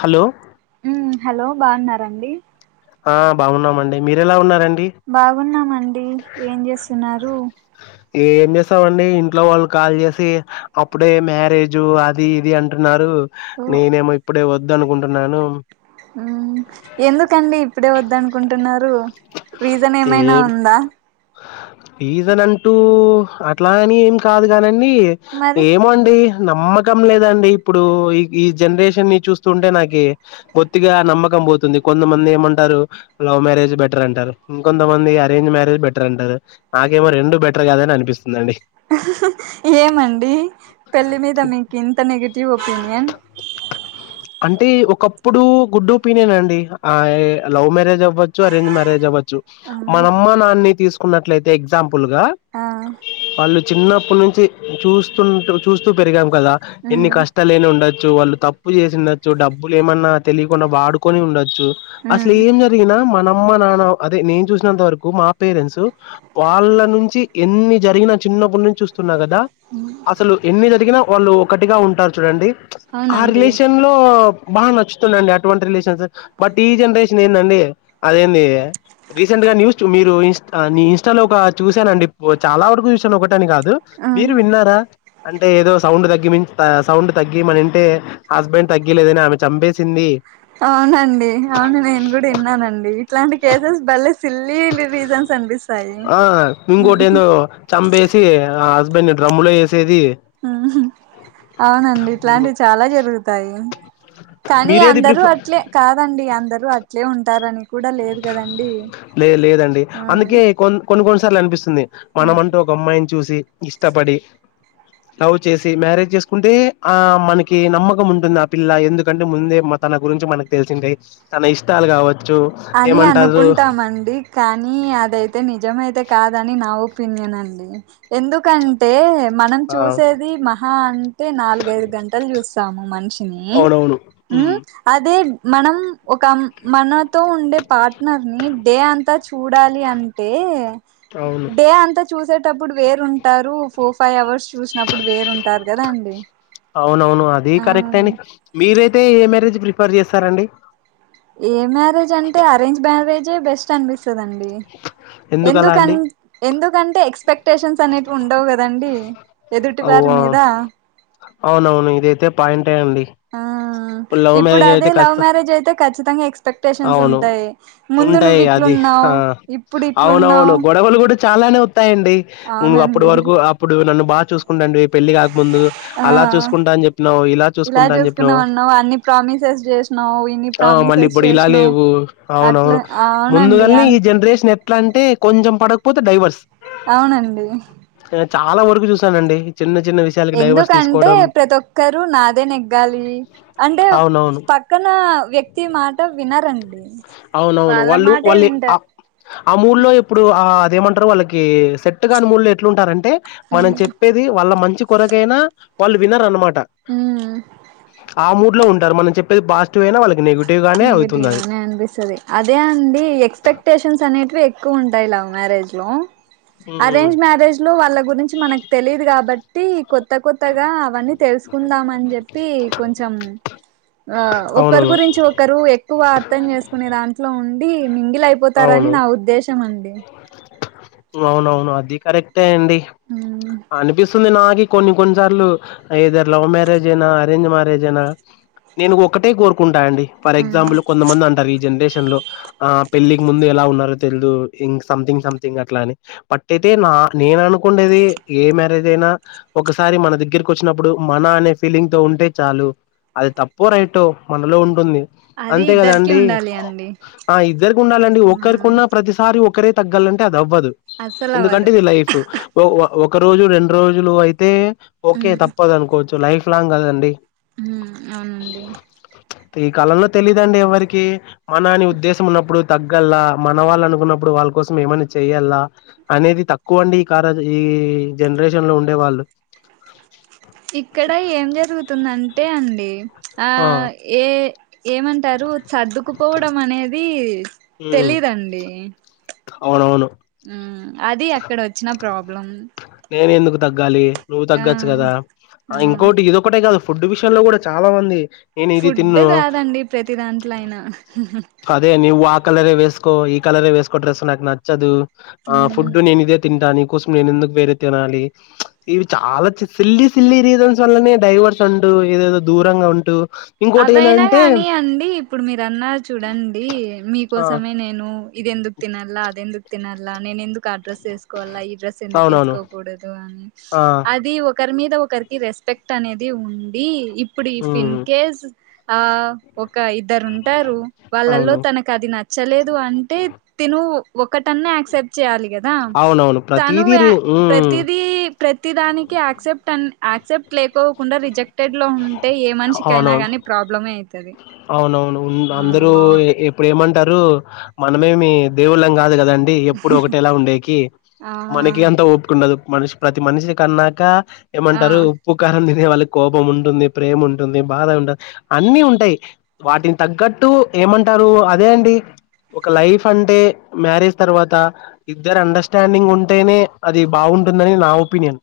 Hello hmm hello బాగున్నార అండి ఆ బావున్నామండి మీరెలా ఉన్నారం బాగున్నాము ఆన్ అండి ఏం చేస్తున్నారు ఏం చేస్తామండి ఇంట్లో వాళ్ళు కాల్ చేసి అప్పుడే మ్యారేజు అది ఇది అంటున్నారు. ఓ నేనేమో ఇప్పుడే వద్ ద్దనుకుంటున్నాను ఆ ఎందుకండి ఇప్పుడే వద్దు అనుకుంటున్నారు రీజన్ ఏమైనా ఏం ఉంద రీజన్ అంటూ అట్లా అని ఏం కాదు కానన్ నీ మరి ఏమో అండి నమ్మకం లేదండి ఇప్పుడు ఈ ఈ జనరేషన్ ని చూస్తుంటే నాకు బొత్తిగా నమ్మకం పోతుంది కొంతమంది ఏమంటారు లవ్ మ్యారేజ్ బె ట్రంటారు ఇంకొంత మంది అరేంజ్ మ్యారేజ్ బెట్రంటారు నాకేమో రెండు బెట్రకాదని అనిపిస్ ఏమండి పెళ్ళి మీద మీకు ఇంత నెగటివ్ ఒపీనియన్ అంటే ఒకప్పుడు గుడ్ ఒపీనియన్ అండి ఆ లవ్ మ్యారేజ్ అవ్వచ్చు అరేంజ్ మ్యారె రేజ్ అవ్వచ్చు అవునా మనమ్మ నాన్నని తీసుకున్నట్లయితే ఎగ్జాంపుల్గా ఆ వాళ్ళు చిన్నప్పు నుంచి చూస్తున్ చూస్తూ పెరిగాం కదా ఎన్ని మ్మ్ కష్టాలని ఉండొచ్చు వాళ్ళు తప్పు చేసిండొచ్చు డబ్బులు ఏమన్నా తెలియకుండా వాడుకొని ఉండొచ్చు అసలు మ్మ్ ఏం జరిగినా మనమ్మ నా నావ్ అదే నేను చూసినంత వరకు మా పేరెంట్స్ వాళ్ళ నుంచి ఎన్ని జరిగినా చిన్నప్పుటి నుంచి చూస్తున్నా కదా అసలు ఎన్ని జరిగినా వాళ్ళు ఒకటిగా ఉంటారు చూడండి ఆ అవునండి రిలేషన్ లో బా నచ్చుతుందండి అటువంటి రిలేషన్స్ బట్ ఈ జనరేషన్ ఏందండి అదేంది రీసెంట్ గా న్యూస్ చూ మీరు ఇన్స్ నీ ఇంస్టాలో ఒక చూశానండి ఇ చాలా వరకు చూసాను ఒకటని కాదు మ్మ్ మీరు విన్నారా అంటే ఏదో సౌండ్ తగ్గి మిన్ సౌండ్ తగ్గి మనింటే హస్బెండ్ తగ్గిలేదని ఆమె చంపేసింది ఆ ఇట్లాంటి కేసెస్ భలే చిల్లి లీరీజాన్స్ అనిపిస్తాయి ఆ ఆ ఇంకోటి ఏందో చంపేసి ఆ హస్బెండ్ ని డ్రమ్ము లో ఏసేది ఉహు అవునండి ఇట్లాంటివి చాలా జరుగుతాయి కానీ మీరేది అందరూ ప్రిఫర్ అట్లే కాదండి అందరు ద్రు అట్లే ఉంటారని కూడా లేదు కదండి లేదు లేదండి ఆ అందుకే కొన్ కోన్ కొన్ సా [unintelligible] అనిపిస్తుంది ఆ మనమంటూ ఒక అమ్మాయిని చూసి ఇష్టపడి లవ్ చేసి, మ్యారేజ్ చేసుకుంటే, ఆ మనకి నమ్మకం ఉంటుంది. ఆ పిల్ల ఎందుకంటే ముందే మన తన గురించి మనక్ తెలిసింటయ్ తన ఇష్టాలు కావచ్చు, అని ఏమంటారు అనుకుంటామండి కానీ అదైతే నిజమైతే కాదని నా ఒప్పీ ఒపీనియన్ అండి ఎందుకంటే మనం ఆ చూసేది మహా అ అంటే నాలుగైదు గంటలు చూస్తాము మనిషిని అవునవును ఉమ్ హ్మ్ అదే మనం ఒక మనొప్ ఉండే పార్ట్నర్ ని డే అంతా చూడాలి అంటే అవును డే అంత చూసట్ టప్పుడు వేరుంటారు ఫోర్ ఫైవ్ అవర్స్ చూసినప్పుడు వేరుంటారు కదా అండి అవునవును అది ఆ పర్ చేస్తారండి ఏ మ్యారేజ్ అంటే అరేంజ్ మ్యారేజ్ జే బెస్ట్ అనిపిస్ స్తదండి ఎందుకు అలా ఎందుకన్ అండి ఎందుకంటే ఎక్స్పెక్టేషన్స్ అనేటివి ఉండవు కదండి ఎదుటి అ వారి మీద టే అండి ఆ లవ్ ఇప్పుడు మ్యారేజ్ అదే అయితే లవ్ కష్టం మ్యారేజ్ అయితే క కచ్చితంగా ఇ ఎక్స్పెక్టేషన్స్ అవును ఉంటాయి ముందు ఉంటాయి నువ్వు అది ఆ ఇట్లున్నావ్ ఇప్పుడు ఇట్లున్నావ్ చాలన ఉంటాయిఅండి అప్పటి వరకు అప్పుడు నన్ను బచుకో చకుండి పెళ్లి కాకముందు ఆ అలా చూసుకుంటా అని చెప్పినావు ఇలా చూసుకుంటా అని చూసుకున్నాం చెప్పినావు అన్నావు అన్ని ప్రామిసెస్ చేసినావు ఇన్ని ఆ మళ్ళీ ప్రామిసెస్ ఇప్పుడు ఇలా చేసినావు లేవు అట్లా అవునవును అవునండి ముందుగాల్ని అన్ ఈ జనరేషన్ ఎ ఎట్లా అంటే కొంచెం పడకపోతే డైవర్స్ అవునండి నేను చాలా వరకు చూసానండి చిన్న చిన్న విషయాలకి డైవర్స్ ఎందుకంటే తీసుకోవడం. ప్రతి ఒక్కరు నాదే నెగ్గాలి అంటే అవునవును. పక్కన వ్యక్తి మాట వినరండి అవునవును. వాళ్ళ వాళ్ళు మాటే వాళ్ళే వింట ఆ మూడ్‌లో ఇప్పుడు ఆ అదేమంటారు వాళ్ళకి సెట్ కాని మూళ్లు ఎట్లు ఉంటారంటే మనం చెప్పేది వాళ్ళ మంచి కొరగేనా పల్ వినర్ రన్ మ హమ్ లోంట మనం చెప్పే పాజిటివ్యినా వాళ్కి నెగిటివ నెగటివ్నే అనిపిస్తుది అదే అండి ఎక్స్పెక్టేషన్స్ అనేవి ఎకు ఉంటా లావ్ మేరేజ్ లో ఉమ్ అరేంజ్ మ్యారేజ్ లో వాళ్ళ గురించి మనకు తెలిదు కాబట్టి టి కొత్త కొత్తగా అవన్నీ తెలుసుకుందాంని చెప్పి కొంచెం ఆ ఒకరి అవునవును గురించి ఒకరు ఎక్కువ అర్థం చేసుకునే దాంట్లో ఉ తీ మింగిలి అయిపోతారని అవును నా ఉద్దేశం అండి అవునవును అధికార అంతే అండి అనిపిస్తుంది నాకు కొన్ని కొన్నిసార్లు ఏద లవ్ మ్యారేజ్ అనా అరేంజ్ మ్యారేజ్ అనా నేను ఒకక్కటే కోరుకుంటా అండి ఫార్ర్ ఆ ఎక్సాపుల్ కొంతమంది అండర్ రీజె లో ఆ పెళ్ళికి ముందు ఎలా ఉన్నారో తెలిదు ఇం సంథింగ్ సంథింగ్ అట్లా అని బట్యితే నా నేన అనుకుండేది ఏ మ్యారేజ్ అయినా ఒకసారి మన దగ్గరకి వచ్చినప్పుడు మన అనే ఫీలింగ్ తో ఉంటే చాలు అది తప్ప రైట్ మనలో ఉంటుంది అది అంతే ఇద్దరికి కదండి ఉండాలి అండి ఆ ఇద్దరికి ఉండాలండి ఆ ఒక్కరికిన్న ప్రతిసాారి ఒకరే తగాలి అంటే అ వ్వదు అస్సలు ఎ అవ్వదు కంటది లైఫ్ ఒక రోజు రెండు రోజులు అయితే ఓకే ఉమ్ తప్పదు అనుకోవచ్చు లైఫ్ లాంగ్ కాదండి. ఉమ్ అవునండి ఈ కాలంలో తెలిదండి ఎవరికి మన అని ఉద్దేశం ఉన్న ప్పుడు తగ్గలా, మన వాళ్ళు అనుకున్నప్పుడు వాళ్ళ కోసం ఏమన్నా చెయల్లా అనేది తక్కువ అండి ఈ కార ఈ జనరేషన్ లో ఉండే వాళ్ళు. ఇక్కడ ఏం జరుగుతుందంటే అండి. ఆ ఏ ఏమంటారు సర్దుకుపోవడం అనేది ఉమ్ తెలిదండి. అవునవును. ఉమ్ అది అక్కడ వచ్చిన ప్రాబ్లం. నేనే ఎందుకు తగ్గాలి, నువ్వు ఆ తగ్గచ్చు కదా ఆ ఇంకోటి ఇది ఒకటే కాదు, ఫుడ్ విషయంలో కూడా చాలా మంది నేను ఇది ఫుడ్ తిన్ను కాదండి ప్రతి దాంట్లో అయినా అదే నువ్వు ఆ కలరే వేసుకో ఈ కలరే వేసుకో డ్రెస్ నాకు నచ్చదు. ఆ మ్మ్ ఫుడ్ నేను ఇదే తింటా అని కోసం నేందుకు వేరే తినాలి ఇవి చాలా సిల్లీ సిల్లీ రీజన్స్ వల్లనే డైవర్స్ అంటూ ఏదేదో దూరంగా ఉంటు అవైనా కాని అండి ఇప్పుడు మీరున్నారు చూడండి ఆ మీకోసమే నేను ఇదెందుకు తినాలా అదెందుకు తినా ల నేను ఎందు అడ్రెస్ వేసుకోవాలా ఈ డ్రెస్ ఎందుకు అవునవును వేసుకోకూడదు అని ఆ అది ఒక ఒకరి మీద ఒకరికి రెస్పెక్ట్ అనేది ఉండి ఇప్పుడు ఇఫిన్ ఉమ్ ఆ ఒ క ఇద్దరు ఉంటారు వాళ్ళలో అవును తనకు అది నచ్చలేదు అంటే తిను ఒకటన్నా యాక్సెప్ట్ చేయాలి కదా అవునవును తను ప్రతిదీ యా రి ఉమ్ ప్రతిదీ ప్రతి దానికి యాక్సెప్ట్ అని యాక్సెప్ట్ లేకోకుండా రిజెక్టెడ్ లో ఉంటే ఏమ కైనా అవునవును కానీ ప్రాబ్లమే అయి అవునవును అందరూ ఇప్పుడు ఏమం టరు మనమేమి దేవుళ్ళం కాదు క దండి ఎప్పుడు ఒకటేలా ఉండేకి ఆ మనకి అంతా ఓపిక ఉండదు. మనిషి ప్రతి మనిషి కన్నాక ఆ ఏమంటారు ఉప్పు కారం తిన్ దే వాళ్ళకి కోపం ఉంటుంది ప్రేమ ఉంటుంది బాధ ఉండ అన్ని ఉంటాయి వాటిని తగ్గట్టు ఏమంటారు అదే అండి ఒక లైఫ్ అంటే మ్యారేజ్ తర్వాత ఇద్దరు అండర్స్టాండింగ్ ఉంటేనే అది బాగుంటుందని నా ఒపీనియన్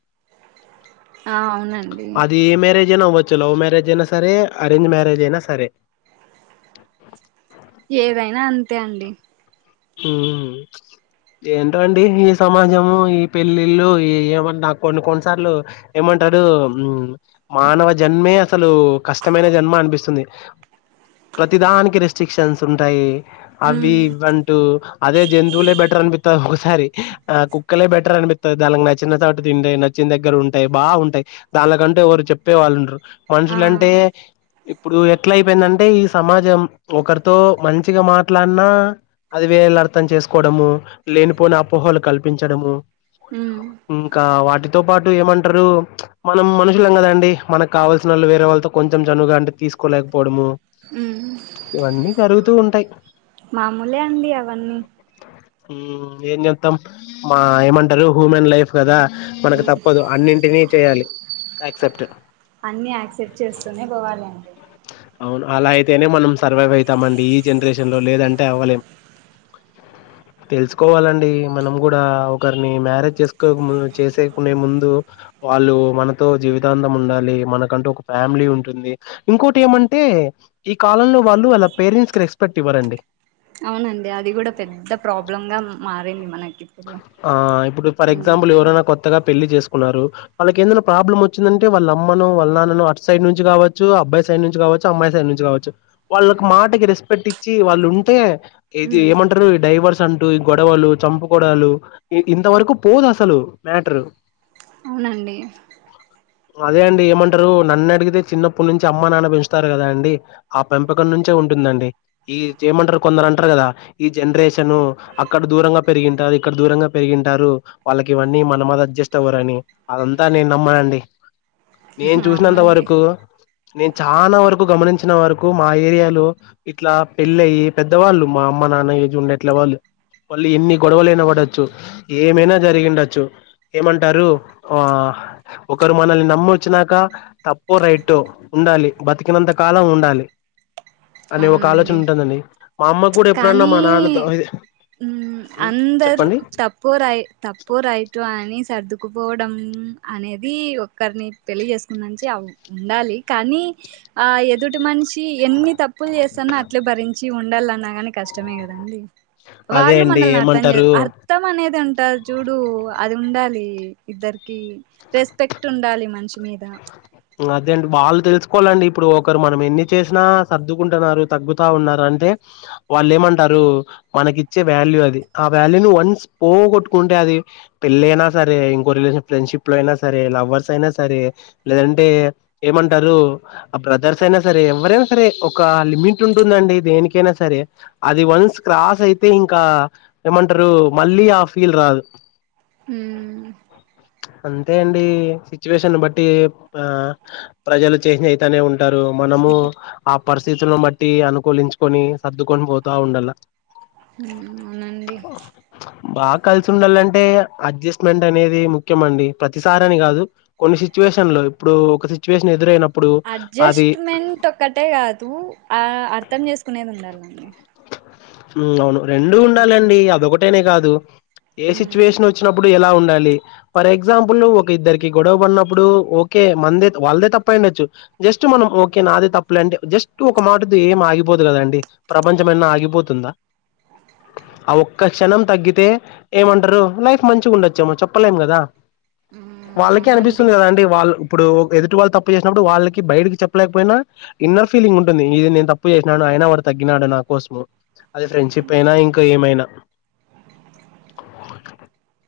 ఆ అవునండి అది ఏ మేరే ఎనవ్వచ్చు లవ్ మ్యారేజ్ అయినా సరే అరేంజ్ మ్యారేజ్ అయినా సరే ఏదైనా అంతే అండి మ్మ్ ఏంటో అండి ఈ సమాజము ఈ పెళ్ళిళ్ళు ఈ ఏమన్న కొన్ని కొన్ని సార్లు ఏమంటారు మానవ జన్మే అసలు కష్టమైన జన్మ అనిపిస్తుంది ప్రతి దానికి రెస్ట్రిక్షన్స్ ఉంటాయ్ అవి ఉమ్ ఇవన్ అదే జంతువులే బెటర్ అని పిత్తది హోసారి. ఆ కుక్కలే బెటర్ అనిపిత్తది దాల్లకి నచ్చిన సాటు తింటయ్ నచ్చిన్ దగ్గర ఉంటయ్ బాగుంటయి, దాన్లకంటూ ఎవరు చెప్పే వాళ్ళు ఉండ్రు. ఆ మనుషులంటే ఇప్ ఇప్పుడు ఎట్లా అయిపోయిందంటే ఈ సమాజం ఒకరితో మంచిగా మాట్లాడ్నా అది వేరేళ అర్థం చేసుకోవడము లేనిపోని అపోహలు కల్పించడము ఉమ్ ఇంకా వాటి తో పాటు ఏమంటరు ప్చ్ మనం మనుషులం కదండి మనకు కావల్సిన వాళ్ళు వేరే వాళ్ళతో కొంచెం చనువుగా అంటే తీసుకోలేకపోవడము. ఉమ్ ఇవన్నీ జరుగుతూవుంటాయ్ వన్ని హుం ఏం చేత్తం మా ఏమంటరు హ్యూమెన్ లైఫ్ కదా మనకు మ్మ్ తప్పదు అన్నింటినీ చేయాలి యాక్సెప్ట్ అన్ని యాక్సెప్ట్ చేస్తూనే పోవాలండి. అవును అలా అయితేనే మనం సర్వైవ్ అవుతామండి ఈ జనరేషన్ లో లేదంటే అవ్వలేం తెలుసుకోవాలండి మనం గూడా ఒకరిని మ్యారేజ్ చేసుకోక ము చేసేకునే ముందు వాళ్ళు మనతో జీవితాంతం ఉండాలి మనకంటూ ఒక ఫ్యామిలీ ఉంటుంది. ఇంకోటి ఏమంటే ఈ కాలంలో వాళ్ళు వాళ్ళ పేరెంట్స్ కి రెస్పెక్ట్ ఇవ్వరండి. అవునండి అది కూడా పెద్ద ప్రాబ్లమ్ గా మారింది మనకి ఇప్పుడు ఆ ఇప్పుడు ఫర్ ఎగ్జాంపుల్ ఉమ్ ఎవరైనా కొత్తగా పెళ్లి చేసుకుం న్నారు వాళ్ళకి ఏందైనా ప్రాబ్లం వచ్చిందంటే వాళ్ళ అమ్మ లు వాళ్ళ నాన్నలు అటు సైడ్ నుంచి కావచ్చు, అబ్బాయి సైడ్ నుంచి కావచ్చు, అమ్మాయి సైడ్ నుంచి కావచ్చు, వాళ్ళకి మాటకి రెస్పెక్ట్ ఇచ్చి వాళ్ళు ఉంటే, ఇది ఏమంటురు డైవర్స్ అంటూ ఈ గొడవలు చంపు కోడాలు ఇంతవరకు పోదు అసలు మ్యాట్రు అవునండి అదే అండి ఏమంటరు నన్ను అడిగితే చిన్నప్పుడు నుంచి అమ్మ నాన్న పెంచుతారు కదా అండి, ఆ పెంపకం నుంచే ఉంటుందండి. ఈ చేయమంటరు కొందరు అం టర్ కదా ఈ జనరేషన్ అక్కడ దూరంగా పెరిగింటారు ఇక్కడ దూరంగా పెరిగింటారు వాళ్ళకి ఇవన్నీ మన మాదడ్జస్ట్ అవ్వరని అదంతా నేను నమ్మనండి నేను చూసినంత అవునండి వరకు నేను చాలా వరకు గమనించిన వరకు మా ఏరియాలో ఇట్లా పెళ్ళయ్య పెద్దవాళ్ళు మా అమ్మ నాన్నయ ఏచుండేట్ల వాళ్ళు వాళ్ళు ఎన్ని గొడవ లేనవడొచ్చు ఏమైనా జరిగిండొచ్చు ఏమంటారు ఆ ఒకరు మనల్ని నమ్మొచ్చినాక తప్ప రైట్ ఓ ఉండాలి బతికినంత కాలం ఉండాలి అని ఒక ఆలోచన అవునండి ఉంటుందండి మా అమ్మ కూడా ఎప్పుడన్నా మా నాన్నతో అందరు చెప్పండి తప్పోరయి తప్పోరయి టో కాని సర్దుకుపోవడం అనేది ఒకరిని పెళ్లి చేేసుకున్నంచి ఉండాలి కానీ ఆ ఎదుటి మనిషి ఎన్ని తప్పు అప్పులు చేస్తాన్న అట్లే భరించి ఉండాలన్న కానీ కష్టమే కదండి అదే వాళ్ళు అండి మనల్ని అర్థం చే ఏమంటారు అర్థం అనేది ఉంట అంట చూడు అది ఉండాలి ఇద్దరికి రెస్పెక్ట్ ఉండాలి మషి మీద అదే అండి వాళ్ళు తెలుసుకోవాలండి ఇప్పుడు ఒకరు మనం ఎన్ని చేసినా సర్దుకుంటున్నారు తగ్గుతా ఉన్నారు అంటే వాళ్ళు ఏమంటారు మనకి ఇచ్చే వాల్యూ అది ఆ వ్యాల్యూని వన్స్ పోగొట్టుకుంటే అది పెళ్ళి అయినా సరే ఇంకో రిలేషన్ ఫ్రెండ్షిప్ లో అయినా సరే లవ్వర్స్ అయినా సరే లేదంటే ఏమంటారు ఆ బ్రదర్స్ అయినా సరే ఎవరైనా సరే ఒక లిమిట్ ఉంటుందండి దేనికైనా సరే అది వన్స్ క్రాస్ అయితే ఇంకా ఏమంటారు మళ్ళీ ఆ ఫీల్ రాదు హ అంతే అండి సిచ్యువేషన్ బట్టి ఆ ప్రజలు చేసి అయితనే ఉంట అంటారు మనము పరిస్థితులను బట్టి అనుకూలించుకొని సర్దుకొని పోతా ఉండాల అవునండి బాగా కలిసి ఉండాలంటే అడ్జస్ట్మెంట్ అనేది ముఖ్యమండి ప్రతిసార్ అని కాదు కొన్ని సిచ్యువేషన్ లు ఇప్పుడు ఒక సిచ్యువేషన్ ఎదురైన అడ్జస్ట్మెంట్ ఒక్కటే కాదు ఆ అర్థం చేసుకునేది ఉండాలి అండి ఉ అవును రెండూ ఉండాలండి అదొకటి అంటేనే కాదు ఏ సిచ్యువేషన్ వచ్చినప్పుడు ఎలా ఉండాలి ఫర్ ఎగ్జాంపుల్ ఒక ఇద్దరికి గొడవ పడిప్పుడు ఓకే మే వాళ్ళదే తప్పుండచ్చు జస్ట్ మనం ఓకే నాదే తప్పుంటే జస్ట్ ఒక మాట ఏం ఆగిపోదు కదండి ప్రపం పంచమన్న ఆగిపోతుందా ఆ ఒక్క క్షణం తగ్గితే ఏమంటారు లైఫ్ మంచిగా ఉండొచ్చేమో చెప్పలేం కదా మ్మ్ వాళ్ళకే అవునండి అనిపిస్తుంది కదా అండి వాళ్ళు ఇప్పుడు ఎదుటి వాళ్ళు తప్పు చేసినప్పుడు వాళ్ళకి బయటకి చెప్పలేకపోయినా ఇన్నర్ ఫీలింగ్ ఉంటుంది ఇదిే తప్పు చేసినను అయనా వా తగ్గి తిగినడు నా కోసము అదే ఫ్రెండ్షిప్ అయినా ఇంకా ఏమైనా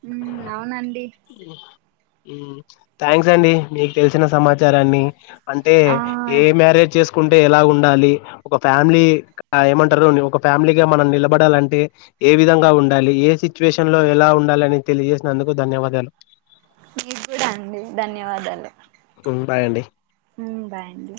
ఉ అవునండి అ థ్యాంక్స్ అండి మీకు తెలిసిన సమాచారాన్ని అంటే ఆ ఏ మ్యారేజ్ చేసుకు కుంటే ఎలా ఉండాలి ఒక ఫ్యామిలీ ఏమంటారు ఒక ఫ్యామిలీగా మనం నిలబడాలంటే ఏ విధంగా ఉండాలి ఏ సిచ్యువేషన్ లో ఎలా ఉండాలి అని తెలియజేసినందుకు ధన్యవాదాలు జనా మీకు కూడా అండి ధన్యవాదాలు హ్మ్. బాయ్ అండి మ్మ్ బాయండి